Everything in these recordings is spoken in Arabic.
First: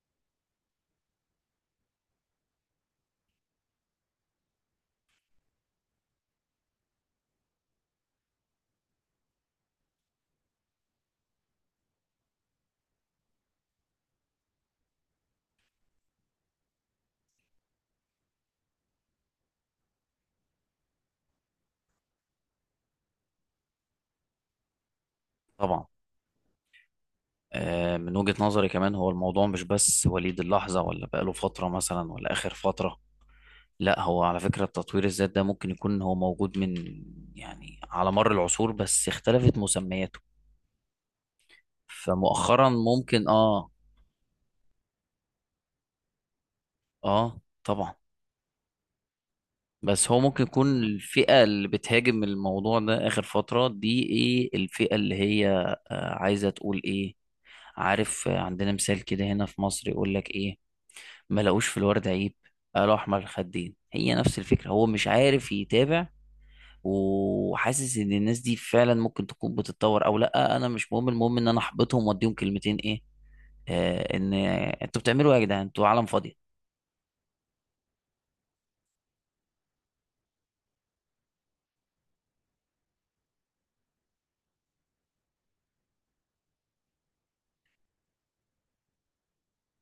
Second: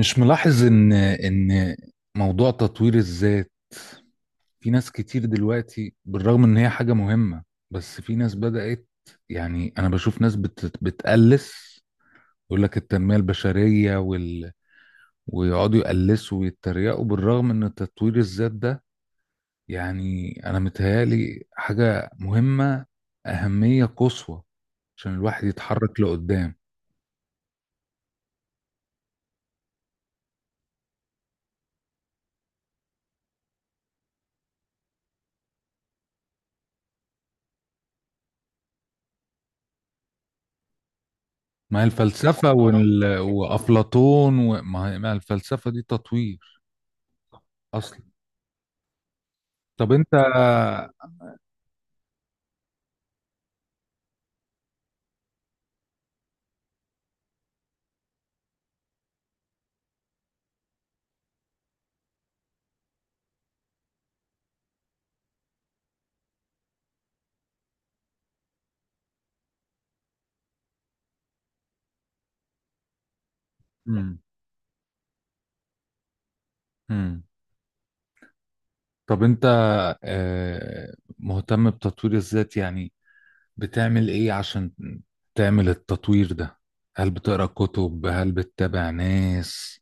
مش ملاحظ ان موضوع تطوير الذات، في ناس كتير دلوقتي بالرغم ان هي حاجة مهمة، بس في ناس بدأت، يعني انا بشوف ناس بتقلس، يقول لك التنمية البشرية وال، ويقعدوا يقلسوا ويتريقوا بالرغم ان تطوير الذات ده، يعني انا متهيالي حاجة مهمة، أهمية قصوى عشان الواحد طبعا. يتحرك لقدام. من وجهة نظري كمان، هو الموضوع مش بس وليد اللحظة ولا بقاله فترة مثلا ولا آخر فترة. لا، هو على فكرة التطوير الذات ده ممكن يكون هو موجود من، يعني على مر العصور، بس اختلفت مسمياته. ما هي الفلسفة فمؤخرا وال... ممكن وأفلاطون، وما هي ما هي الفلسفة دي تطوير اه طبعا. اصلا. طب بس انت. هو ممكن يكون الفئة اللي بتهاجم الموضوع ده آخر فترة دي، ايه الفئة اللي هي عايزة تقول ايه؟ عارف، عندنا مثال كده هنا في مصر يقول لك ايه: ما لقوش في الورد عيب قالوا احمر الخدين. هي نفس الفكره، هو مش عارف يتابع وحاسس ان الناس دي فعلا ممكن تكون بتتطور او لا، انا مش مهم، المهم ان انا احبطهم واديهم كلمتين ايه، مم. ان انتوا بتعملوا ايه يا جدعان، انتوا عالم فاضيه. مم. طب انت مهتم بتطوير الذات، يعني بتعمل ايه عشان تعمل التطوير ده؟ هل بتقرا كتب؟ هل بتتابع ناس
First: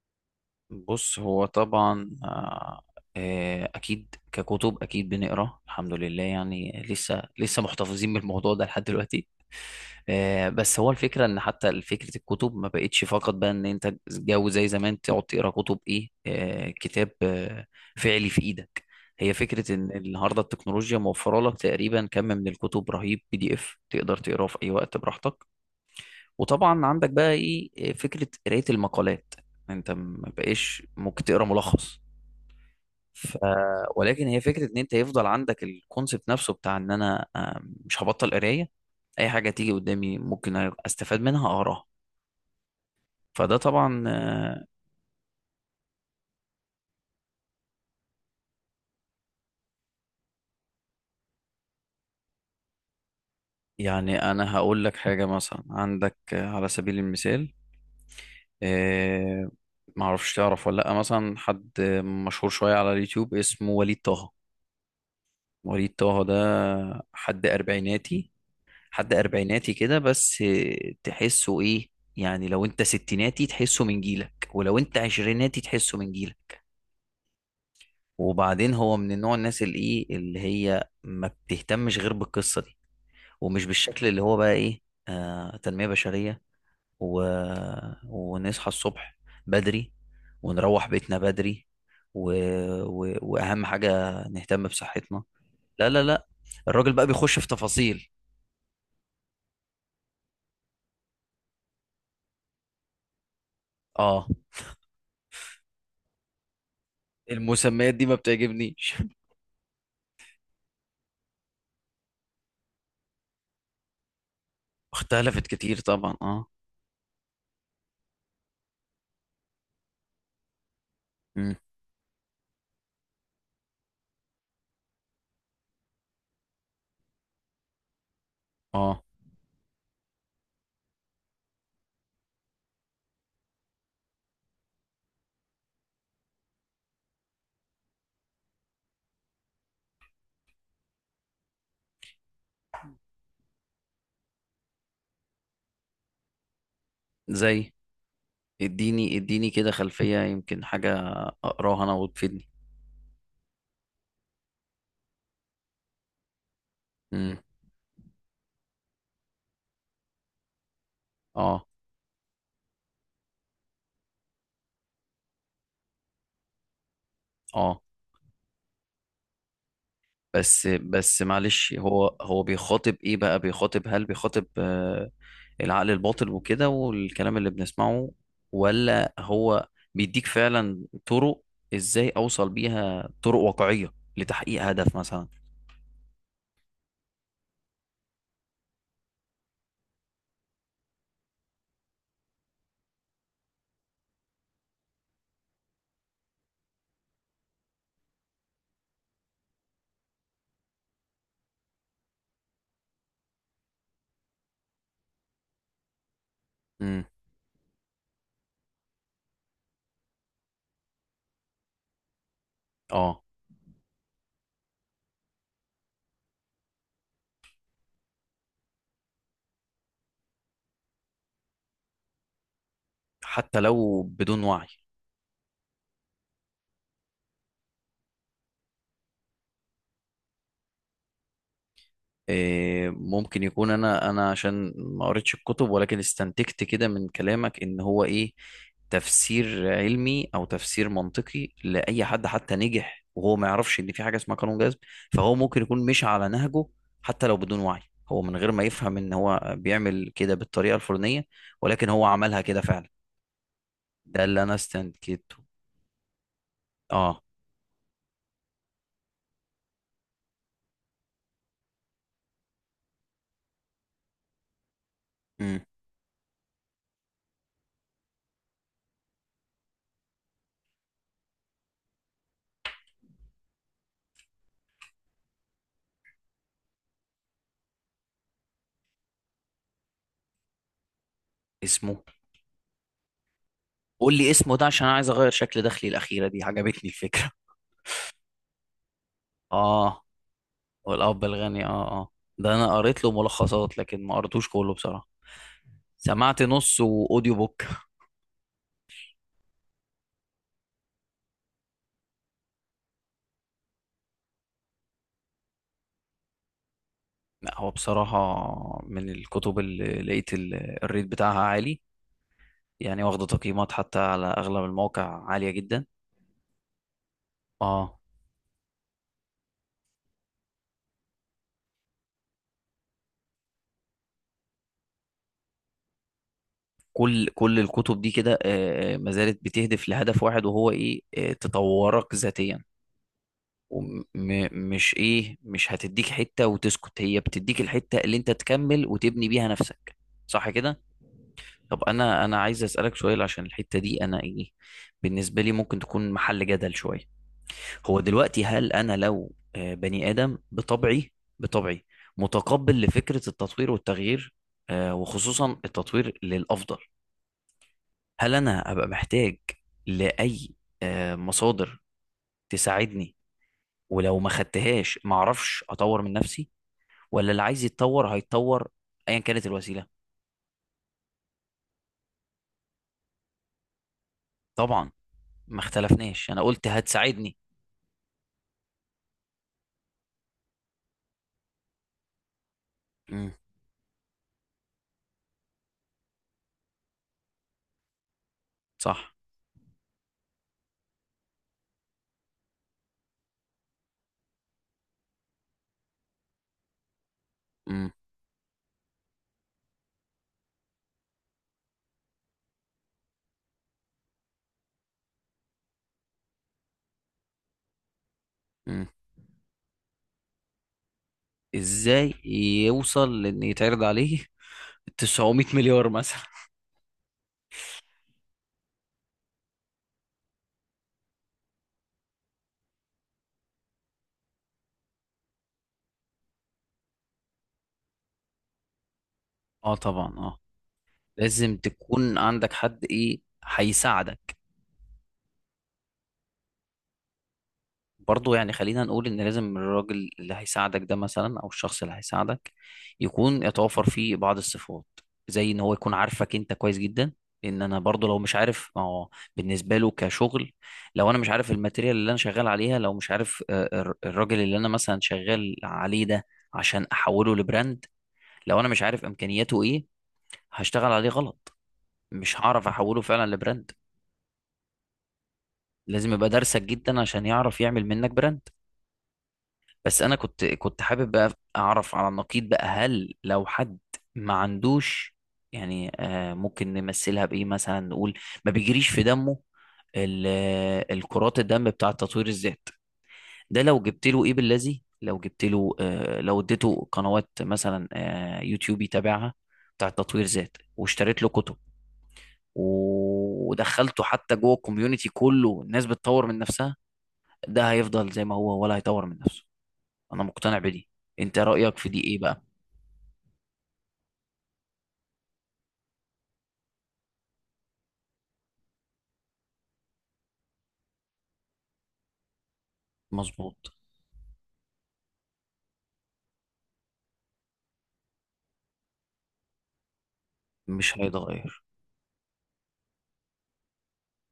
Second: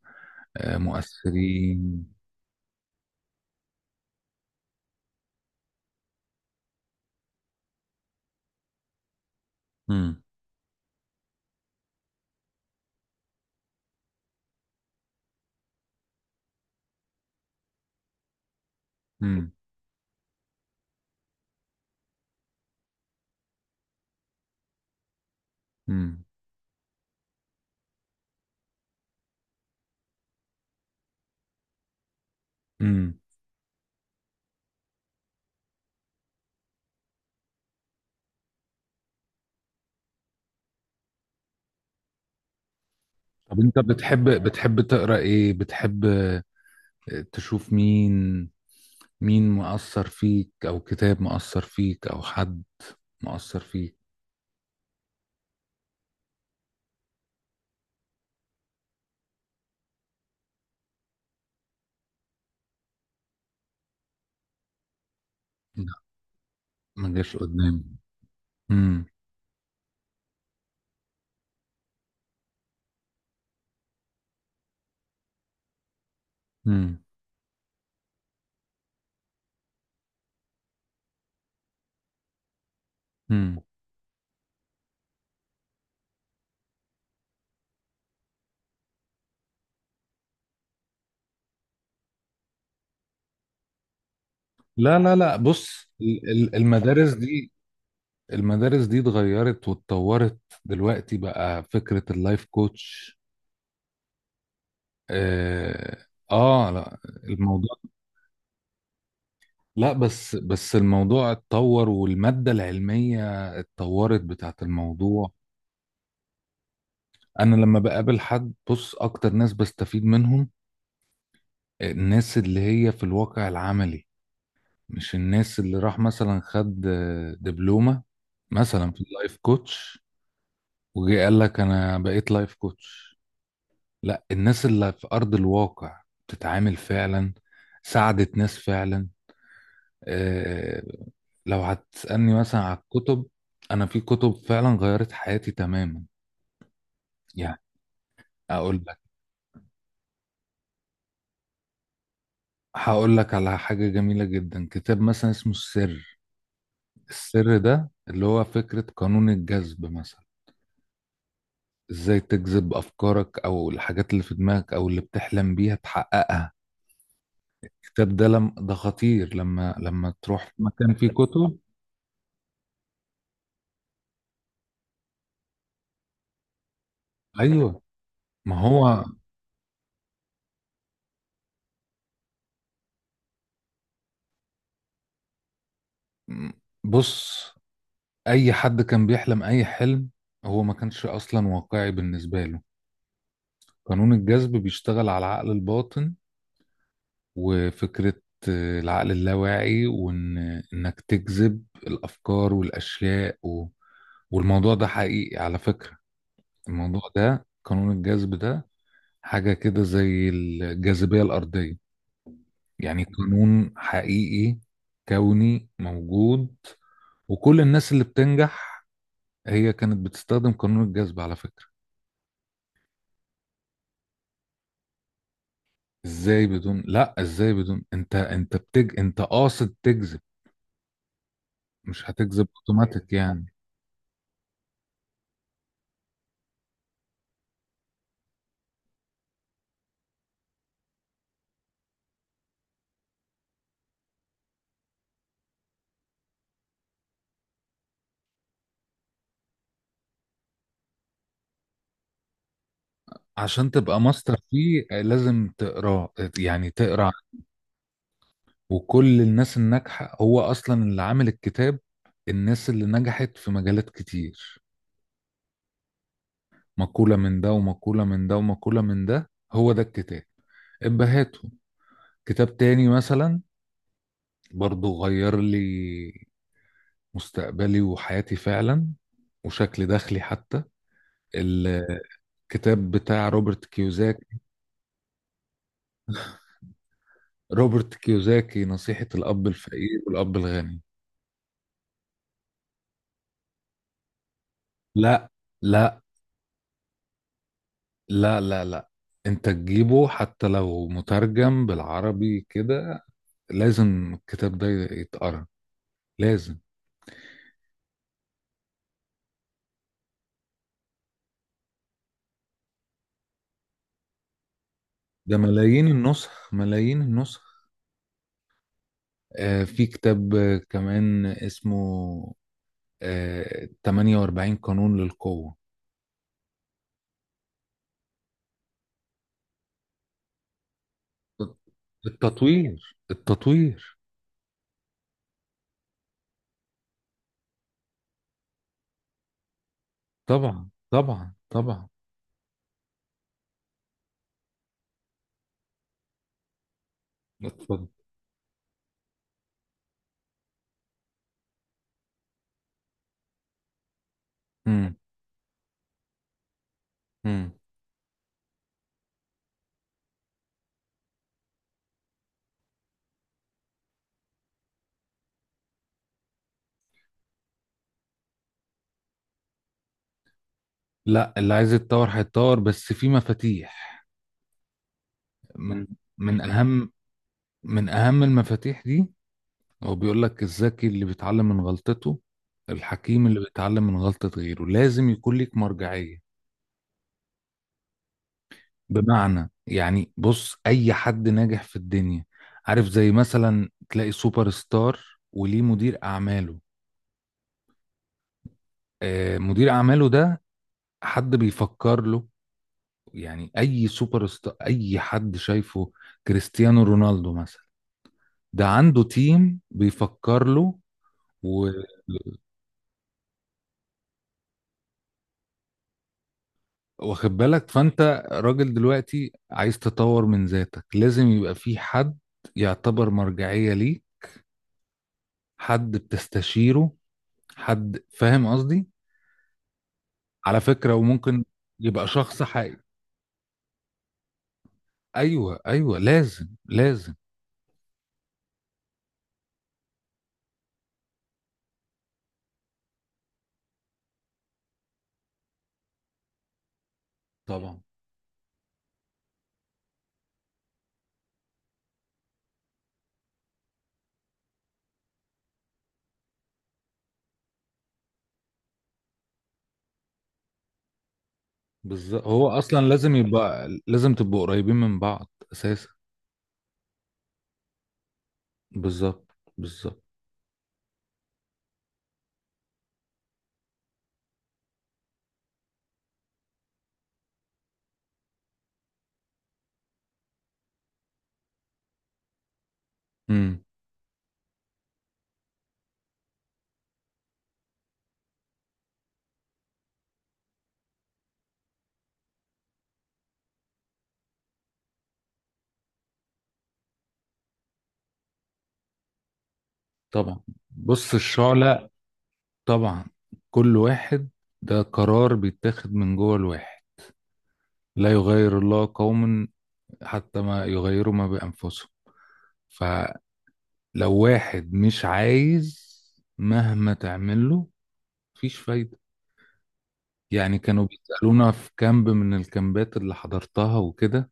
بص، هو مؤثرين؟ طبعا اكيد، ككتب اكيد بنقرا، الحمد لله، يعني لسه لسه محتفظين بالموضوع ده لحد دلوقتي. مم. بس هو الفكره ان حتى فكره الكتب ما بقتش فقط بقى ان انت جو زي زمان تقعد تقرا كتب ايه، كتاب فعلي في ايدك. هي مم. فكره ان النهارده التكنولوجيا موفره لك تقريبا كم من الكتب رهيب، بي دي اف تقدر تقراه في اي وقت براحتك. مم. وطبعا عندك بقى ايه فكره قرايه المقالات. انت ما بقاش ممكن تقرا ملخص. مم. ف... ولكن هي فكره ان انت يفضل عندك الكونسبت نفسه بتاع ان انا مش هبطل قرايه، اي حاجه تيجي قدامي ممكن استفاد منها اقراها. فده طب انت طبعا. بتحب بتحب تقرا ايه؟ بتحب تشوف مين مؤثر فيك او كتاب مؤثر فيك او حد مؤثر فيك؟ يعني انا هقول لك حاجه، مثلا عندك على سبيل المثال، آه، معرفش تعرف ولا لا، مثلا حد مشهور شويه على اليوتيوب اسمه وليد طه. لا، وليد طه ده ما جاش حد قدامي. أربعيناتي، حد اربعيناتي كده، بس تحسه ايه، يعني لو انت ستيناتي تحسه من جيلك، ولو انت عشريناتي تحسه من جيلك. امم. وبعدين هو من النوع الناس اللي ايه، اللي هي ما بتهتمش غير بالقصة دي، امم. ومش بالشكل اللي هو بقى ايه، آه تنمية بشرية و... ونصحى الصبح بدري، ونروح بيتنا بدري، و... واهم حاجة نهتم لا لا بصحتنا. لا، لا بص لا لا، الراجل بقى المدارس بيخش في دي، تفاصيل. المدارس دي اتغيرت واتطورت، دلوقتي بقى فكرة اللايف كوتش. اه، اه. آه لا، الموضوع، المسميات دي ما بتعجبنيش. لا بس الموضوع اتطور، والمادة العلمية اتطورت بتاعت الموضوع. اختلفت كتير طبعا، اه. انا لما بقابل حد، بص اكتر ناس بستفيد منهم امم، الناس اللي هي في الواقع العملي، مش الناس اللي راح مثلا خد دبلومة مثلا في اه. اللايف كوتش، وجي قال لك انا بقيت لايف كوتش. لا، الناس اللي في ارض الواقع، بتتعامل فعلا، ساعدت ناس فعلا. آه، لو هتسألني مثلا على الكتب، انا في كتب فعلا غيرت حياتي تماما. يعني زي؟ اقول لك، اديني اديني كده خلفية، يمكن حاجة اقراها انا وتفيدني. هقول لك على حاجة جميلة جدا، كتاب مثلا اسمه السر، امم، السر ده اللي هو فكرة قانون الجذب مثلا، اه، ازاي تجذب افكارك او الحاجات اللي في دماغك او اللي بتحلم بيها تحققها. اه. الكتاب ده لم ده خطير، لما تروح بس مكان فيه بس كتب. معلش، هو بيخاطب ايه بقى، بيخاطب، هل بيخاطب العقل الباطن وكده، والكلام اللي ايوه، بنسمعه، ما هو ولا هو بيديك فعلا طرق، ازاي اوصل بيها، طرق واقعية لتحقيق هدف مثلا؟ بص، اي حد كان بيحلم اي حلم، هو ما كانش اصلا واقعي بالنسبه له. قانون الجذب بيشتغل على العقل الباطن وفكره العقل اللاواعي، وان انك تجذب الافكار والاشياء و... والموضوع ده حقيقي على فكره، الموضوع امم، ده قانون الجذب ده حاجه كده زي الجاذبيه الارضيه، يعني اه. قانون حقيقي، كوني موجود. وكل الناس اللي بتنجح هي كانت بتستخدم قانون الجذب على فكرة. حتى لو بدون وعي. ازاي بدون لا ازاي بدون انت قاصد تجذب، مش هتجذب اوتوماتيك ممكن يعني. يكون انا عشان ما قريتش الكتب، ولكن استنتجت كده من كلامك ان هو ايه، تفسير علمي او تفسير منطقي لاي حد حتى نجح وهو ما يعرفش ان في حاجه اسمها قانون جذب، فهو ممكن يكون مش على نهجه، حتى لو بدون وعي، هو من غير ما يفهم ان هو بيعمل كده بالطريقه الفلانيه، ولكن هو عملها كده فعلا. عشان تبقى ده ماستر اللي انا فيه استنتجته. لازم تقراه، يعني تقرا. اه. وكل الناس الناجحة هو اصلا اللي عامل الكتاب، الناس اللي نجحت في مجالات كتير، امم. مقولة من ده ومقولة من ده ومقولة من ده، هو ده الكتاب، ابهاته. كتاب تاني مثلا، برضو غير لي مستقبلي وحياتي فعلا، وشكل دخلي حتى، اسمه؟ الكتاب بتاع روبرت قول كيوزاكي. لي اسمه ده، عشان انا عايز اغير شكل دخلي، الاخيره دي عجبتني الفكره. روبرت كيوزاكي، نصيحة الأب الفقير اه، والأب الغني. والاب الغني. اه ده انا قريت له ملخصات لكن ما قريتوش كله بصراحه، لا لا سمعت نص واوديو بوك. لا لا لا، انت تجيبه حتى لو مترجم بالعربي كده، لازم الكتاب ده يتقرا، لازم. لا، هو بصراحه من الكتب اللي لقيت الريت بتاعها عالي، يعني واخده تقييمات حتى على اغلب المواقع ده عاليه جدا. ملايين النسخ، ملايين النسخ. اه. آه في كتاب كمان اسمه، 48 قانون للقوة. كل الكتب دي كده ما زالت بتهدف لهدف واحد، وهو ايه، تطورك ذاتيا. التطوير التطوير. ومش ايه، مش هتديك حته وتسكت، هي بتديك الحته اللي انت تكمل وتبني بيها نفسك. صح طبعا كده؟ طبعا طب طبعا. انا عايز اسالك سؤال عشان الحته دي انا ايه، بالنسبه لي ممكن تكون محل جدل شويه. اتفضل. هو دلوقتي هل انا لو بني ادم بطبعي، بطبعي متقبل لفكره التطوير والتغيير، مم. وخصوصا التطوير للافضل، مم. هل انا هبقى محتاج لاي مصادر تساعدني؟ ولو ما خدتهاش ما اعرفش اطور من نفسي، ولا اللي عايز يتطور هيتطور ايا كانت الوسيله؟ لا، اللي عايز يتطور هيتطور، بس في مفاتيح. طبعا، ما من اختلفناش، من انا قلت اهم هتساعدني. من اهم المفاتيح دي، هو بيقول لك الذكي اللي بيتعلم من غلطته، الحكيم امم. اللي بيتعلم من غلطة غيره. لازم يكون ليك مرجعية. صح. بمعنى يعني بص، اي حد ناجح في الدنيا، عارف زي مثلا تلاقي سوبر ستار وليه مدير اعماله، مم. آه مدير اعماله ده حد بيفكر له. يعني اي سوبر ستار، اي حد شايفه، كريستيانو رونالدو مثلا، ده مم. عنده تيم بيفكر له و... ازاي يوصل لان يتعرض عليه 900 مليار مثلا؟ واخد بالك، فانت راجل دلوقتي عايز تطور من ذاتك، لازم يبقى في حد يعتبر مرجعية ليه، حد بتستشيره، حد فاهم قصدي، اه، طبعا، اه. على فكرة. وممكن لازم يبقى تكون شخص عندك حقيقي. حد ايه هيساعدك. ايوه ايوه، لازم لازم. برضه، يعني خلينا نقول ان لازم الراجل اللي هيساعدك ده مثلا، او الشخص اللي هيساعدك، يكون يتوفر فيه بعض الصفات، زي ان هو يكون عارفك انت كويس جدا، لان انا طبعا. برضه لو مش عارف ما هو بالنسبه له كشغل، لو انا مش عارف الماتيريال اللي انا شغال عليها، لو مش عارف الراجل اللي انا مثلا شغال عليه ده عشان احوله لبراند، لو انا مش عارف امكانياته ايه، هشتغل عليه غلط، بالظبط، مش هو هعرف اصلا احوله لازم فعلا يبقى، لبراند. لازم تبقوا قريبين من بعض اساسا. لازم يبقى دارسك جدا عشان يعرف يعمل منك براند. بالظبط بالظبط. بس انا كنت حابب بقى اعرف على النقيض بقى، هل لو حد ما عندوش، يعني ممكن نمثلها بايه مثلا، نقول ما بيجريش في دمه، الكرات الدم بتاع تطوير الذات امم. ده، لو جبت له ايه بالذي، لو جبت له لو اديته قنوات مثلا، يوتيوب يتابعها بتاع تطوير ذات، واشتريت له كتب، ودخلته حتى جوه الكوميونتي كله الناس بتطور من نفسها، ده هيفضل زي ما هو ولا هيطور من نفسه؟ انا طبعا. مقتنع بدي، بص انت رأيك الشعلة، في دي ايه بقى؟ طبعا، كل واحد، ده قرار بيتاخد من جوه الواحد. لا يغير الله قوما حتى ما يغيروا ما بأنفسهم. فلو مظبوط. واحد مش عايز، مهما تعمله مفيش فايدة. يعني كانوا مش بيسألونا هيتغير. في كامب من الكامبات اللي حضرتها وكده،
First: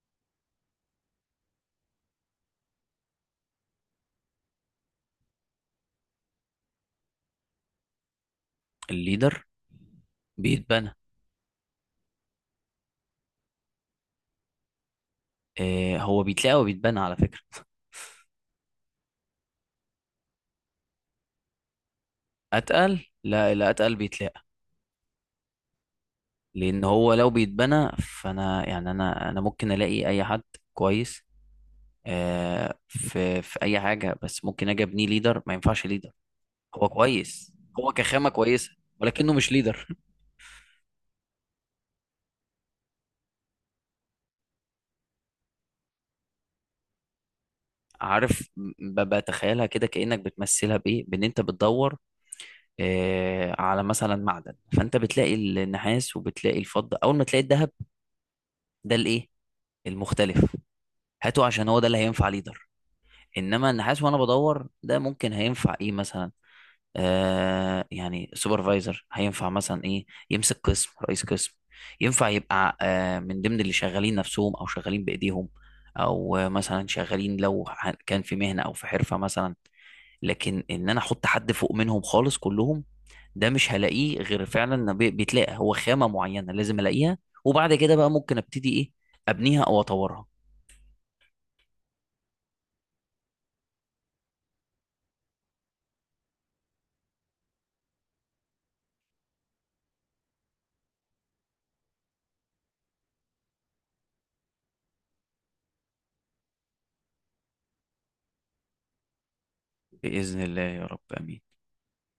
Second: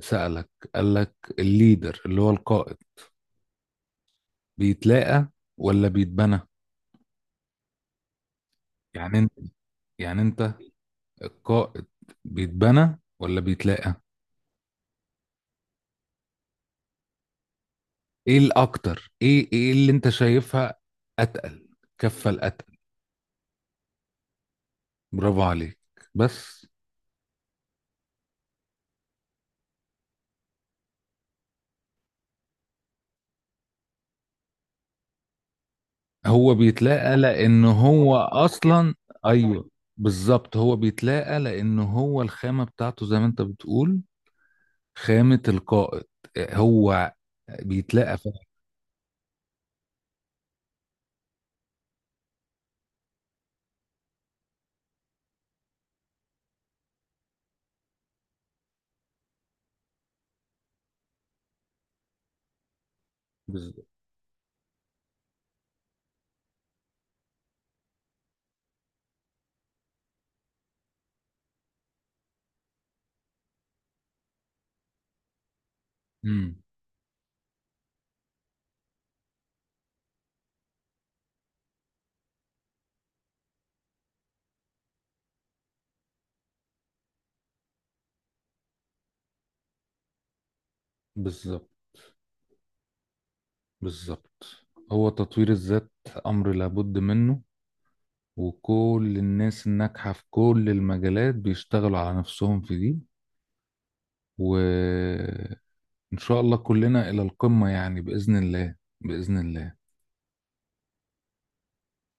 سألك قال لك الليدر اللي هو القائد، بيتلاقى ولا بيتبنى؟ يعني انت الليدر يعني انت بيتبنى. القائد، بيتبنى ولا بيتلاقى؟ هو بيتلاقى وبيتبنى على فكرة ايه الاكتر، ايه ايه اللي انت شايفها اتقل، كفة الاتقل؟ اتقل؟ لا، اللي اتقل بيتلاقى، برافو عليك. بس لان هو لو بيتبنى، فانا يعني انا ممكن الاقي اي حد كويس في اي حاجة، بس ممكن اجي ابنيه ليدر، ما ينفعش ليدر. هو هو بيتلاقى كويس، لان هو هو كخامة كويسة، اصلا. ولكنه مش ايوه، ليدر. بالظبط، هو بيتلاقى لان هو الخامة بتاعته، زي ما انت بتقول، خامة القائد، هو بيتلاقى في. عارف، بتخيلها كده، كأنك بتمثلها بإيه؟ بإن أنت بتدور على مثلا معدن، فأنت بتلاقي النحاس وبتلاقي الفضة، أول ما تلاقي الذهب، ده الإيه؟ المختلف، هاته، عشان هو ده اللي هينفع ليدر. إنما بالظبط. النحاس وأنا بدور ده ممكن هينفع إيه مثلا؟ يعني سوبرفايزر هينفع مثلا إيه؟ يمسك قسم، رئيس قسم. ينفع يبقى من ضمن اللي شغالين نفسهم أو شغالين بإيديهم، أو مم. مثلا شغالين، لو كان في مهنة أو في حرفة مثلا. لكن ان انا احط حد فوق منهم خالص كلهم، ده مش هلاقيه غير فعلا إن بيتلاقى، هو خامة معينة لازم الاقيها، وبعد كده بقى ممكن ابتدي ايه، ابنيها او اطورها. بالظبط بالظبط، هو تطوير الذات أمر لابد منه، وكل الناس الناجحة في كل المجالات بيشتغلوا على نفسهم في دي. وإن شاء الله كلنا إلى القمة، يعني بإذن الله، بإذن الله. بإذن الله يا رب، امين.